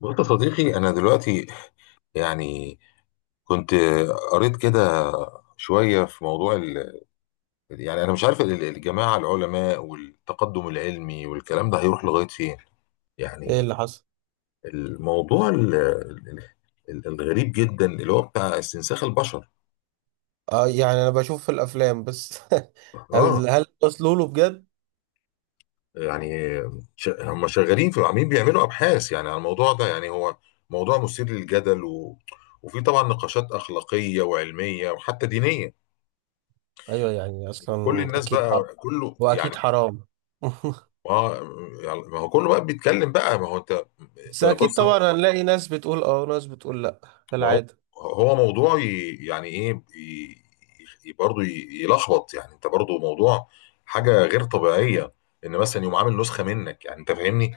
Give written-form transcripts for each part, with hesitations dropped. بص يا صديقي، أنا دلوقتي يعني كنت قريت كده شوية في موضوع يعني أنا مش عارف الجماعة العلماء والتقدم العلمي والكلام ده هيروح لغاية فين. ايه اللي يعني حصل؟ الموضوع الغريب جدا اللي هو بتاع استنساخ البشر. اه، يعني انا بشوف في الافلام بس. اه هل وصلوا له بجد؟ يعني هم شغالين في عاملين بيعملوا أبحاث يعني على الموضوع ده. يعني هو موضوع مثير للجدل وفي طبعا نقاشات أخلاقية وعلمية وحتى دينية. ايوه، يعني كل اصلا الناس اكيد حرام. بقى كله واكيد يعني، حرام. ما يعني، ما هو كله بقى بيتكلم بقى. ما هو انت بس اكيد بص. طبعا هنلاقي ناس بتقول اه وناس بتقول لا، ما هو كالعاده. هو موضوع، ي- يعني ايه ي- ي- برضه ي- يلخبط يعني. انت برضه موضوع حاجه غير طبيعيه، ان مثلا يقوم عامل نسخه منك، يعني انت فاهمني؟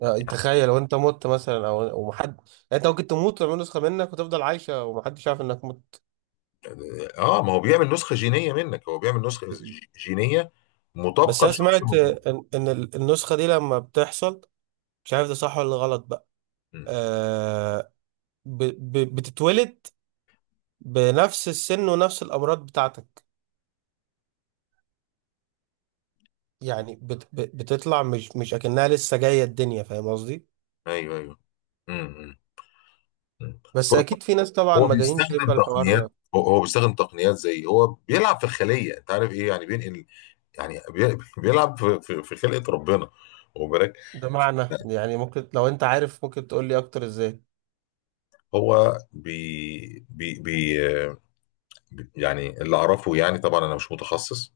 يعني تخيل وانت مت مثلا او ومحد يعني. انت ممكن تموت ويعملوا نسخه منك وتفضل عايشه ومحدش عارف انك مت. اه، ما هو بيعمل نسخه جينيه منك. هو بيعمل نسخه جينيه بس مطابقه انا لشخص سمعت موجود. ان النسخه دي لما بتحصل. مش عارف ده صح ولا غلط بقى. مم. آه. بتتولد بنفس السن ونفس الامراض بتاعتك. يعني بتطلع مش اكنها لسه جايه الدنيا، فاهم قصدي؟ ايوه، ايوه. مم. مم. مم. بس اكيد في ناس طبعا هو مجانين شايفه بيستخدم تقنيات، الحوار هو بيستخدم تقنيات زي هو بيلعب في الخليه. انت عارف ايه يعني؟ بينقل يعني بيلعب في خلقه ربنا، واخد بالك؟ ده. معنى يعني ممكن لو انت عارف ممكن تقول لي اكتر ازاي؟ هو بي بي بي يعني اللي اعرفه. يعني طبعا انا مش متخصص،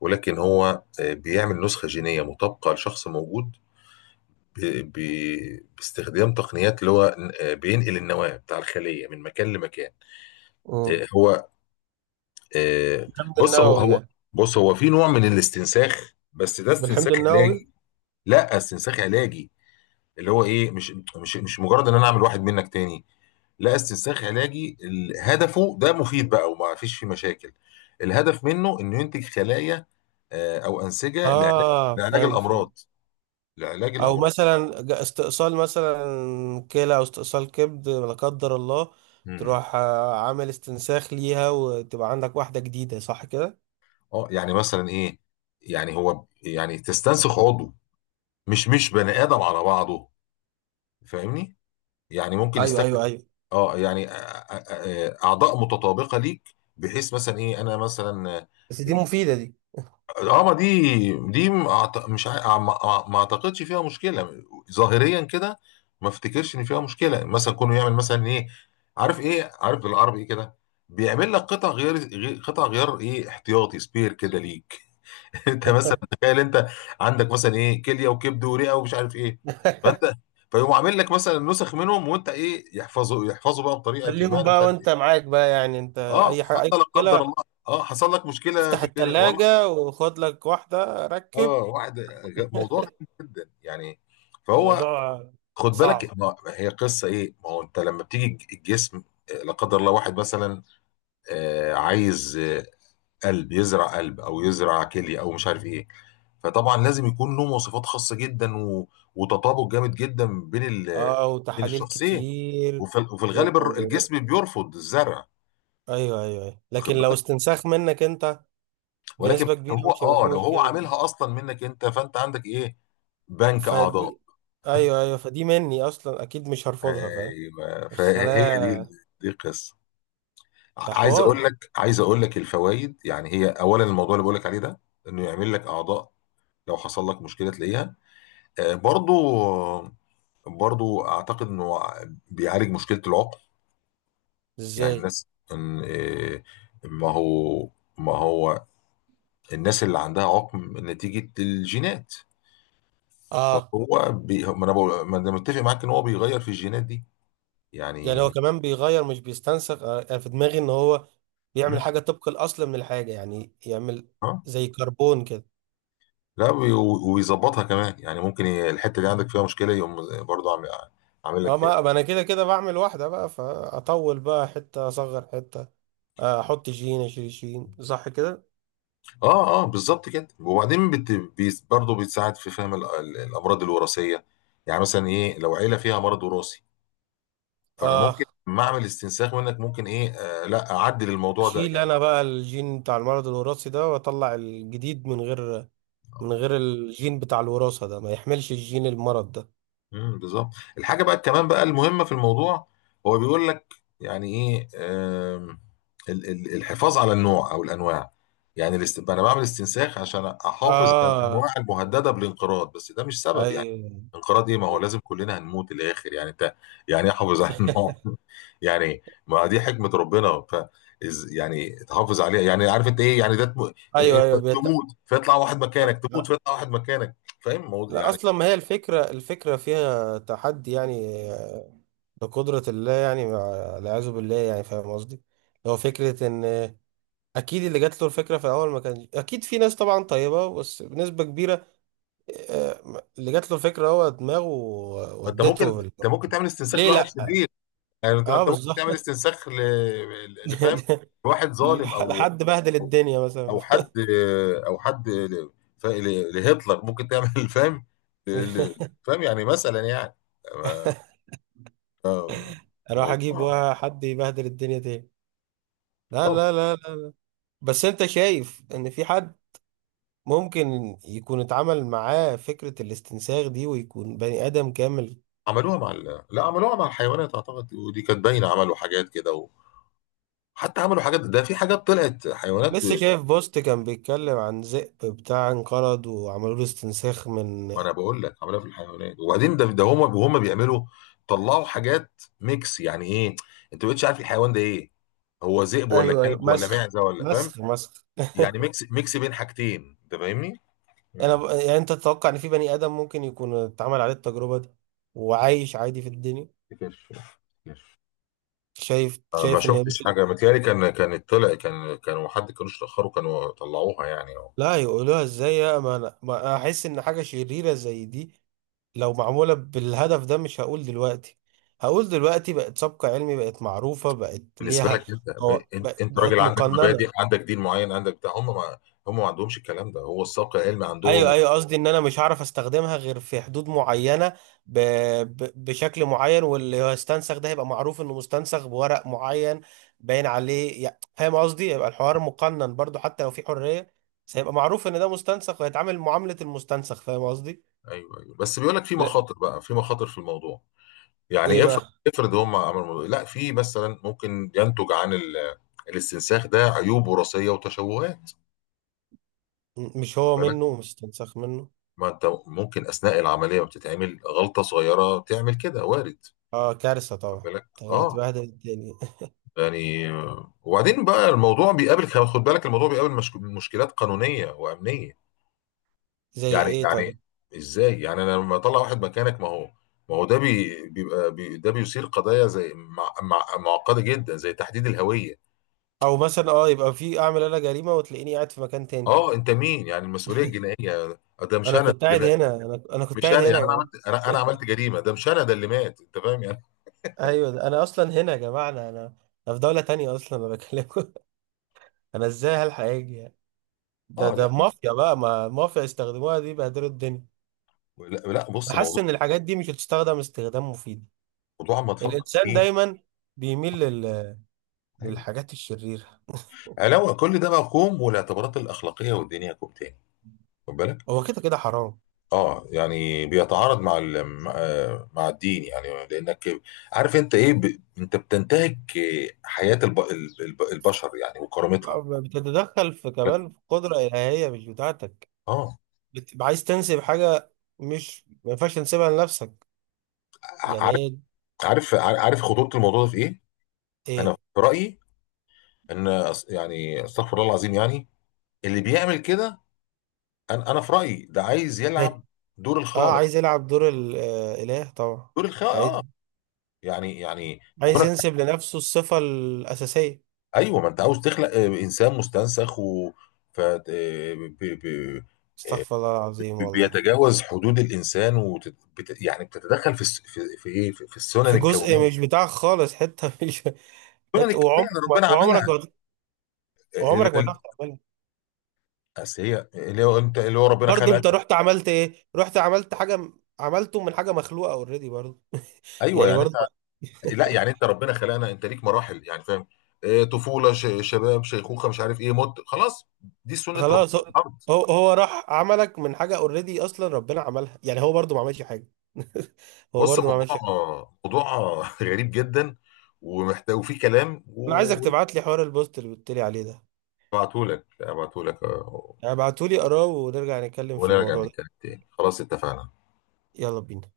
ولكن هو بيعمل نسخه جينيه مطابقه لشخص موجود باستخدام تقنيات اللي هو بينقل النواه بتاع الخليه من مكان لمكان. امم. آه، هو آه، بالحمض بص. هو النووي هو يعني. بص هو في نوع من الاستنساخ، بس ده استنساخ بالحمض النووي. علاجي. لا، استنساخ علاجي اللي هو ايه، مش مجرد ان انا اعمل واحد منك تاني. لا، استنساخ علاجي هدفه ده مفيد بقى، وما فيش فيه مشاكل. الهدف منه انه ينتج خلايا او انسجه لعلاج، اه، لعلاج فهمت فهمت. الامراض، لعلاج او الامراض. مثلا استئصال مثلا كلى او استئصال كبد لا قدر الله. امم. تروح عامل استنساخ ليها وتبقى عندك واحده جديده، صح كده؟ اه، يعني مثلا ايه، يعني هو، يعني تستنسخ عضو، مش بني ادم على بعضه، فاهمني؟ يعني ممكن ايوه يستخدم ايوه ايوه، اه يعني اعضاء متطابقه ليك، بحيث مثلا ايه انا مثلا. بس دي مفيده دي. اه، ما دي م- أعت- مش ع- ما ما- ما اعتقدش فيها مشكله ظاهريا كده. ما افتكرش ان فيها مشكله، مثلا كونه يعمل مثلا ايه، عارف ايه، عارف بالعربي ايه كده، بيعمل لك قطع غيار، ايه، احتياطي، سبير كده ليك. انت مثلا تخيل، انت عندك مثلا ايه كليه وكبد ورئه ومش عارف ايه. فانت فيقوم عامل لك مثلا نسخ منهم، وانت ايه، يحفظوا بقى بطريقه ما، خليهم انا مش بقى عارف وانت ايه. معاك بقى، يعني انت، اه اي حاجه فانت اي لا قدر مشكله. الله، اه حصل لك مشكله افتح في الكليه، والله. التلاجة وخد لك واحده ركب. اه، موضوع غريب جدا يعني. فهو، الموضوع خد بالك، صعب. ما هي قصه ايه. ما هو انت لما بتيجي الجسم، لا قدر الله واحد مثلا عايز قلب، يزرع قلب او يزرع كليه او مش عارف ايه. فطبعا لازم يكون له مواصفات خاصه جدا وتطابق جامد جدا بين اه، بين وتحاليل الشخصين. كتير. وفي و... الغالب و- الجسم بيرفض الزرع، ايوه ايوه ايوه، واخد لكن لو بالك. استنساخ منك انت، ولكن بنسبه لو كبيره هو مش هيبقى اه فيه لو هو مشكله طبعا. عاملها اصلا منك انت، فانت عندك ايه، بنك اعضاء. فدي. ايوه ايوه، فدي مني اصلا اكيد مش هرفضها، فاهم؟ ايوه، فهي دي الخلايا. دي القصه. ده عايز حوار. اقول لك عايز اقول لك الفوائد، يعني هي اولا، الموضوع اللي بقول لك عليه ده انه يعمل لك اعضاء لو حصل لك مشكله تلاقيها. آه، برضو برضو اعتقد انه بيعالج مشكله العقم. يعني ازاي؟ الناس إن إيه، ما هو ما هو الناس اللي عندها عقم نتيجه الجينات. اه، فهو بي ما انا بقول- ما أنا متفق معاك ان هو بيغير في الجينات دي، يعني هو يعني. كمان بيغير مش بيستنسخ. انا في دماغي ان هو مم، بيعمل حاجه طبق الاصل من الحاجه، يعني يعمل اه زي كربون كده. لا ويظبطها كمان. يعني ممكن الحته اللي عندك فيها مشكله يقوم برضو عامل اه، لك. ما انا كده كده بعمل واحده بقى فاطول بقى حته، اصغر حته. احط جين اشيل جين، صح كده؟ اه، اه، بالظبط كده. وبعدين برضه بتساعد في فهم الامراض الوراثيه. يعني مثلا ايه، لو عيله فيها مرض وراثي، فانا ممكن اه، لما اعمل استنساخ منك، ممكن ايه لا اعدل الموضوع ده اشيل يعني. انا بقى الجين بتاع المرض الوراثي ده واطلع الجديد من غير، من آه. غير الجين بتاع الوراثه ده، ما يحملش الجين المرض ده. امم، بالظبط. الحاجه بقى كمان بقى المهمه في الموضوع، هو بيقول لك يعني ايه، الحفاظ على النوع او الانواع. يعني انا بعمل استنساخ عشان احافظ على الانواع اه. المهدده بالانقراض. بس ده مش سبب يعني، ايوه. انقراض ايه، ما هو لازم كلنا هنموت الاخر يعني. انت يعني إيه احافظ على النوع؟ يعني ما دي حكمه ربنا، ف يعني تحافظ عليها يعني. عارف انت ايه يعني؟ إيه، ايوه انت ايوه تموت فيطلع واحد مكانك، تموت فيطلع واحد مكانك، فاهم لا، يعني. اصلا ما هي الفكره فيها تحدي، يعني لقدره الله، يعني والعياذ بالله، يعني فاهم قصدي. هو فكره ان اكيد اللي جات له الفكره في الاول ما كان اكيد في ناس طبعا طيبه بس بنسبه كبيره اللي جات له الفكره، هو دماغه ما انت ممكن ودته انت في ممكن تعمل استنساخ ليه لواحد لا؟ شرير. يعني انت ما اه، انت ممكن تعمل بالظبط. استنساخ لفهم، لواحد ظالم، لحد بهدل او الدنيا مثلا. او حد، او حد ل... لهتلر ممكن تعمل فاهم ل... ل- فاهم يعني مثلا يعني آه، اروح اجيب موضوع. واحد يبهدل الدنيا تاني. لا طب، لا لا لا. بس انت شايف ان في حد ممكن يكون اتعمل معاه فكرة الاستنساخ دي ويكون بني آدم كامل؟ عملوها مع لا، عملوها مع الحيوانات اعتقد، ودي كانت باينه. عملوا حاجات كده، وحتى عملوا حاجات، ده في حاجات طلعت حيوانات. لسه شايف بوست كان بيتكلم عن ذئب بتاع انقرض وعملوا له استنساخ من. ما انا بقول لك عاملها في الحيوانات. وبعدين ده هما بيعملوا، طلعوا حاجات ميكس يعني ايه. انت ما بقتش عارف الحيوان ده ايه، هو ذئب ولا ايوه ايوه، كلب ولا مسخ معزه ولا فاهم. مسخ مسخ. يعني ميكس ميكس بين حاجتين. انت فاهمني؟ انا امم. يعني انت تتوقع ان في بني آدم ممكن يكون اتعمل عليه التجربة دي وعايش عادي في الدنيا؟ كرش، كرش. شايف ما شايف ان شفتش ممكن. حاجه، متهيألي كان كانت طلع كان كانوا حد كانوش تاخروا كانوا طلعوها يعني أهو. لا، يقولوها ازاي يا ما أنا احس ان حاجة شريرة زي دي لو معمولة بالهدف ده، مش هقول دلوقتي، هقول دلوقتي بقت سبق علمي، بقت معروفة، بقت بالنسبه ليها. لك، انت ب- انت انت راجل بقت عندك مبادئ، مقننة. عندك دين معين، عندك بتاع. هم ما عندهمش الكلام ده. هو السبق العلمي ايوه عندهم. ايوه، قصدي ان انا مش هعرف استخدمها غير في حدود معينة، ب... بشكل معين، واللي هو استنسخ ده هيبقى معروف انه مستنسخ بورق معين، باين عليه، يعني فاهم قصدي؟ هيبقى الحوار مقنن برضو حتى لو في حرية، بس هيبقى معروف ان ده مستنسخ وهيتعامل معاملة المستنسخ، فاهم قصدي؟ ايوه، ايوه، بس بيقول لك في لا. مخاطر بقى، في مخاطر في الموضوع. ايه يعني بقى؟ افرض هم عملوا، لا، في مثلا ممكن ينتج عن الاستنساخ ده عيوب وراثيه وتشوهات. مش خد هو بالك، منه، مستنسخ منه. ما انت ممكن اثناء العمليه بتتعمل غلطه صغيره تعمل كده، وارد. اه، كارثة خد طبعا، بالك. طب اه هتبهدل الدنيا. يعني وبعدين بقى الموضوع بيقابل، خد بالك، الموضوع بيقابل مشكلات قانونيه وامنيه. زي ايه طيب؟ يعني ازاي يعني، انا لما اطلع واحد مكانك؟ ما هو ده بي بيبقى بي ده بيثير قضايا زي مع مع معقده جدا، زي تحديد الهويه. او مثلا اه، يبقى في، اعمل انا جريمة وتلاقيني قاعد في مكان تاني. اه، انت مين يعني؟ المسؤوليه الجنائيه، ده مش انا انا كنت اللي قاعد مات، هنا، انا كنت مش قاعد انا هنا يا يعني. انا جماعة. عملت انا أنا عملت جريمه، ده مش انا، ده اللي مات، انت فاهم يعني؟ ايوه، ده انا اصلا هنا يا جماعة، انا. أنا في دولة تانية اصلا، انا بكلمكم. انا ازاي هلحق اجي يعني؟ ده اه ده لا، مافيا بقى، ما مافيا يستخدموها دي بهدلوا الدنيا. لا, لا، بص انا موضوع، حاسس ان الحاجات دي مش هتستخدم استخدام مفيد. موضوع ما تفكر الانسان فيه. دايما بيميل ايوه، للحاجات الشريرة. علاوه كل ده بقى كوم، والاعتبارات الاخلاقيه والدينيه كوم تاني، خد بالك. هو كده كده حرام. اه يعني بيتعارض مع مع مع الدين، يعني لانك عارف انت ايه، انت بتنتهك حياه البشر يعني، وكرامتها، بتتدخل في خد بالك؟ كمان في قدرة إلهية مش بتاعتك. اه. بتبقى عايز تنسب حاجة، مش ما ينفعش تنسبها لنفسك، ع- يعني عارف هي. عارف خطوره الموضوع ده في ايه. انا ايه؟ في رايي ان يعني استغفر الله العظيم يعني، اللي بيعمل كده. انا في رايي ده عايز مات. يلعب دور اه، الخالق، عايز يلعب دور الإله طبعا. دور الخالق، اه. عايز، يعني، عايز كونك، ينسب لنفسه الصفة الأساسية. ايوه ما انت عاوز تخلق انسان مستنسخ، و ف آه، ب- ب- استغفر الله العظيم ب- والله. بيتجاوز حدود الانسان، يعني بتتدخل في الس- في في ايه في في السنن في جزء الكونيه، مش بتاعك خالص، حتة مش السنن حتة، الكونيه اللي ربنا عملها. آه، ال- وعمرك ما ال- تعرف تعملها. اصل هي، اللي هو انت، اللي هو ربنا برضه انت خلقك. رحت عملت ايه، رحت عملت حاجة عملته من حاجة مخلوقة اوريدي، برضه، ايوه يعني يعني. برضه. لا، يعني انت ربنا خلقنا، انت ليك مراحل يعني، فاهم؟ طفوله، شباب، شيخوخه، مش عارف ايه، موت، خلاص. دي سنه ربنا خلاص في هو، الارض. هو راح عملك من حاجه اوريدي اصلا ربنا عملها، يعني هو برضو ما عملش حاجه. هو بص برضو ما الموضوع عملش حاجه. موضوع غريب جدا، ومحتاج، وفي كلام انا عايزك تبعت لي حوار البوست اللي قلت لي عليه ده، وابعته لك، يعني ابعته لي اقراه ونرجع نتكلم في ونرجع الموضوع ده. نتكلم تاني، خلاص اتفقنا. يلا بينا.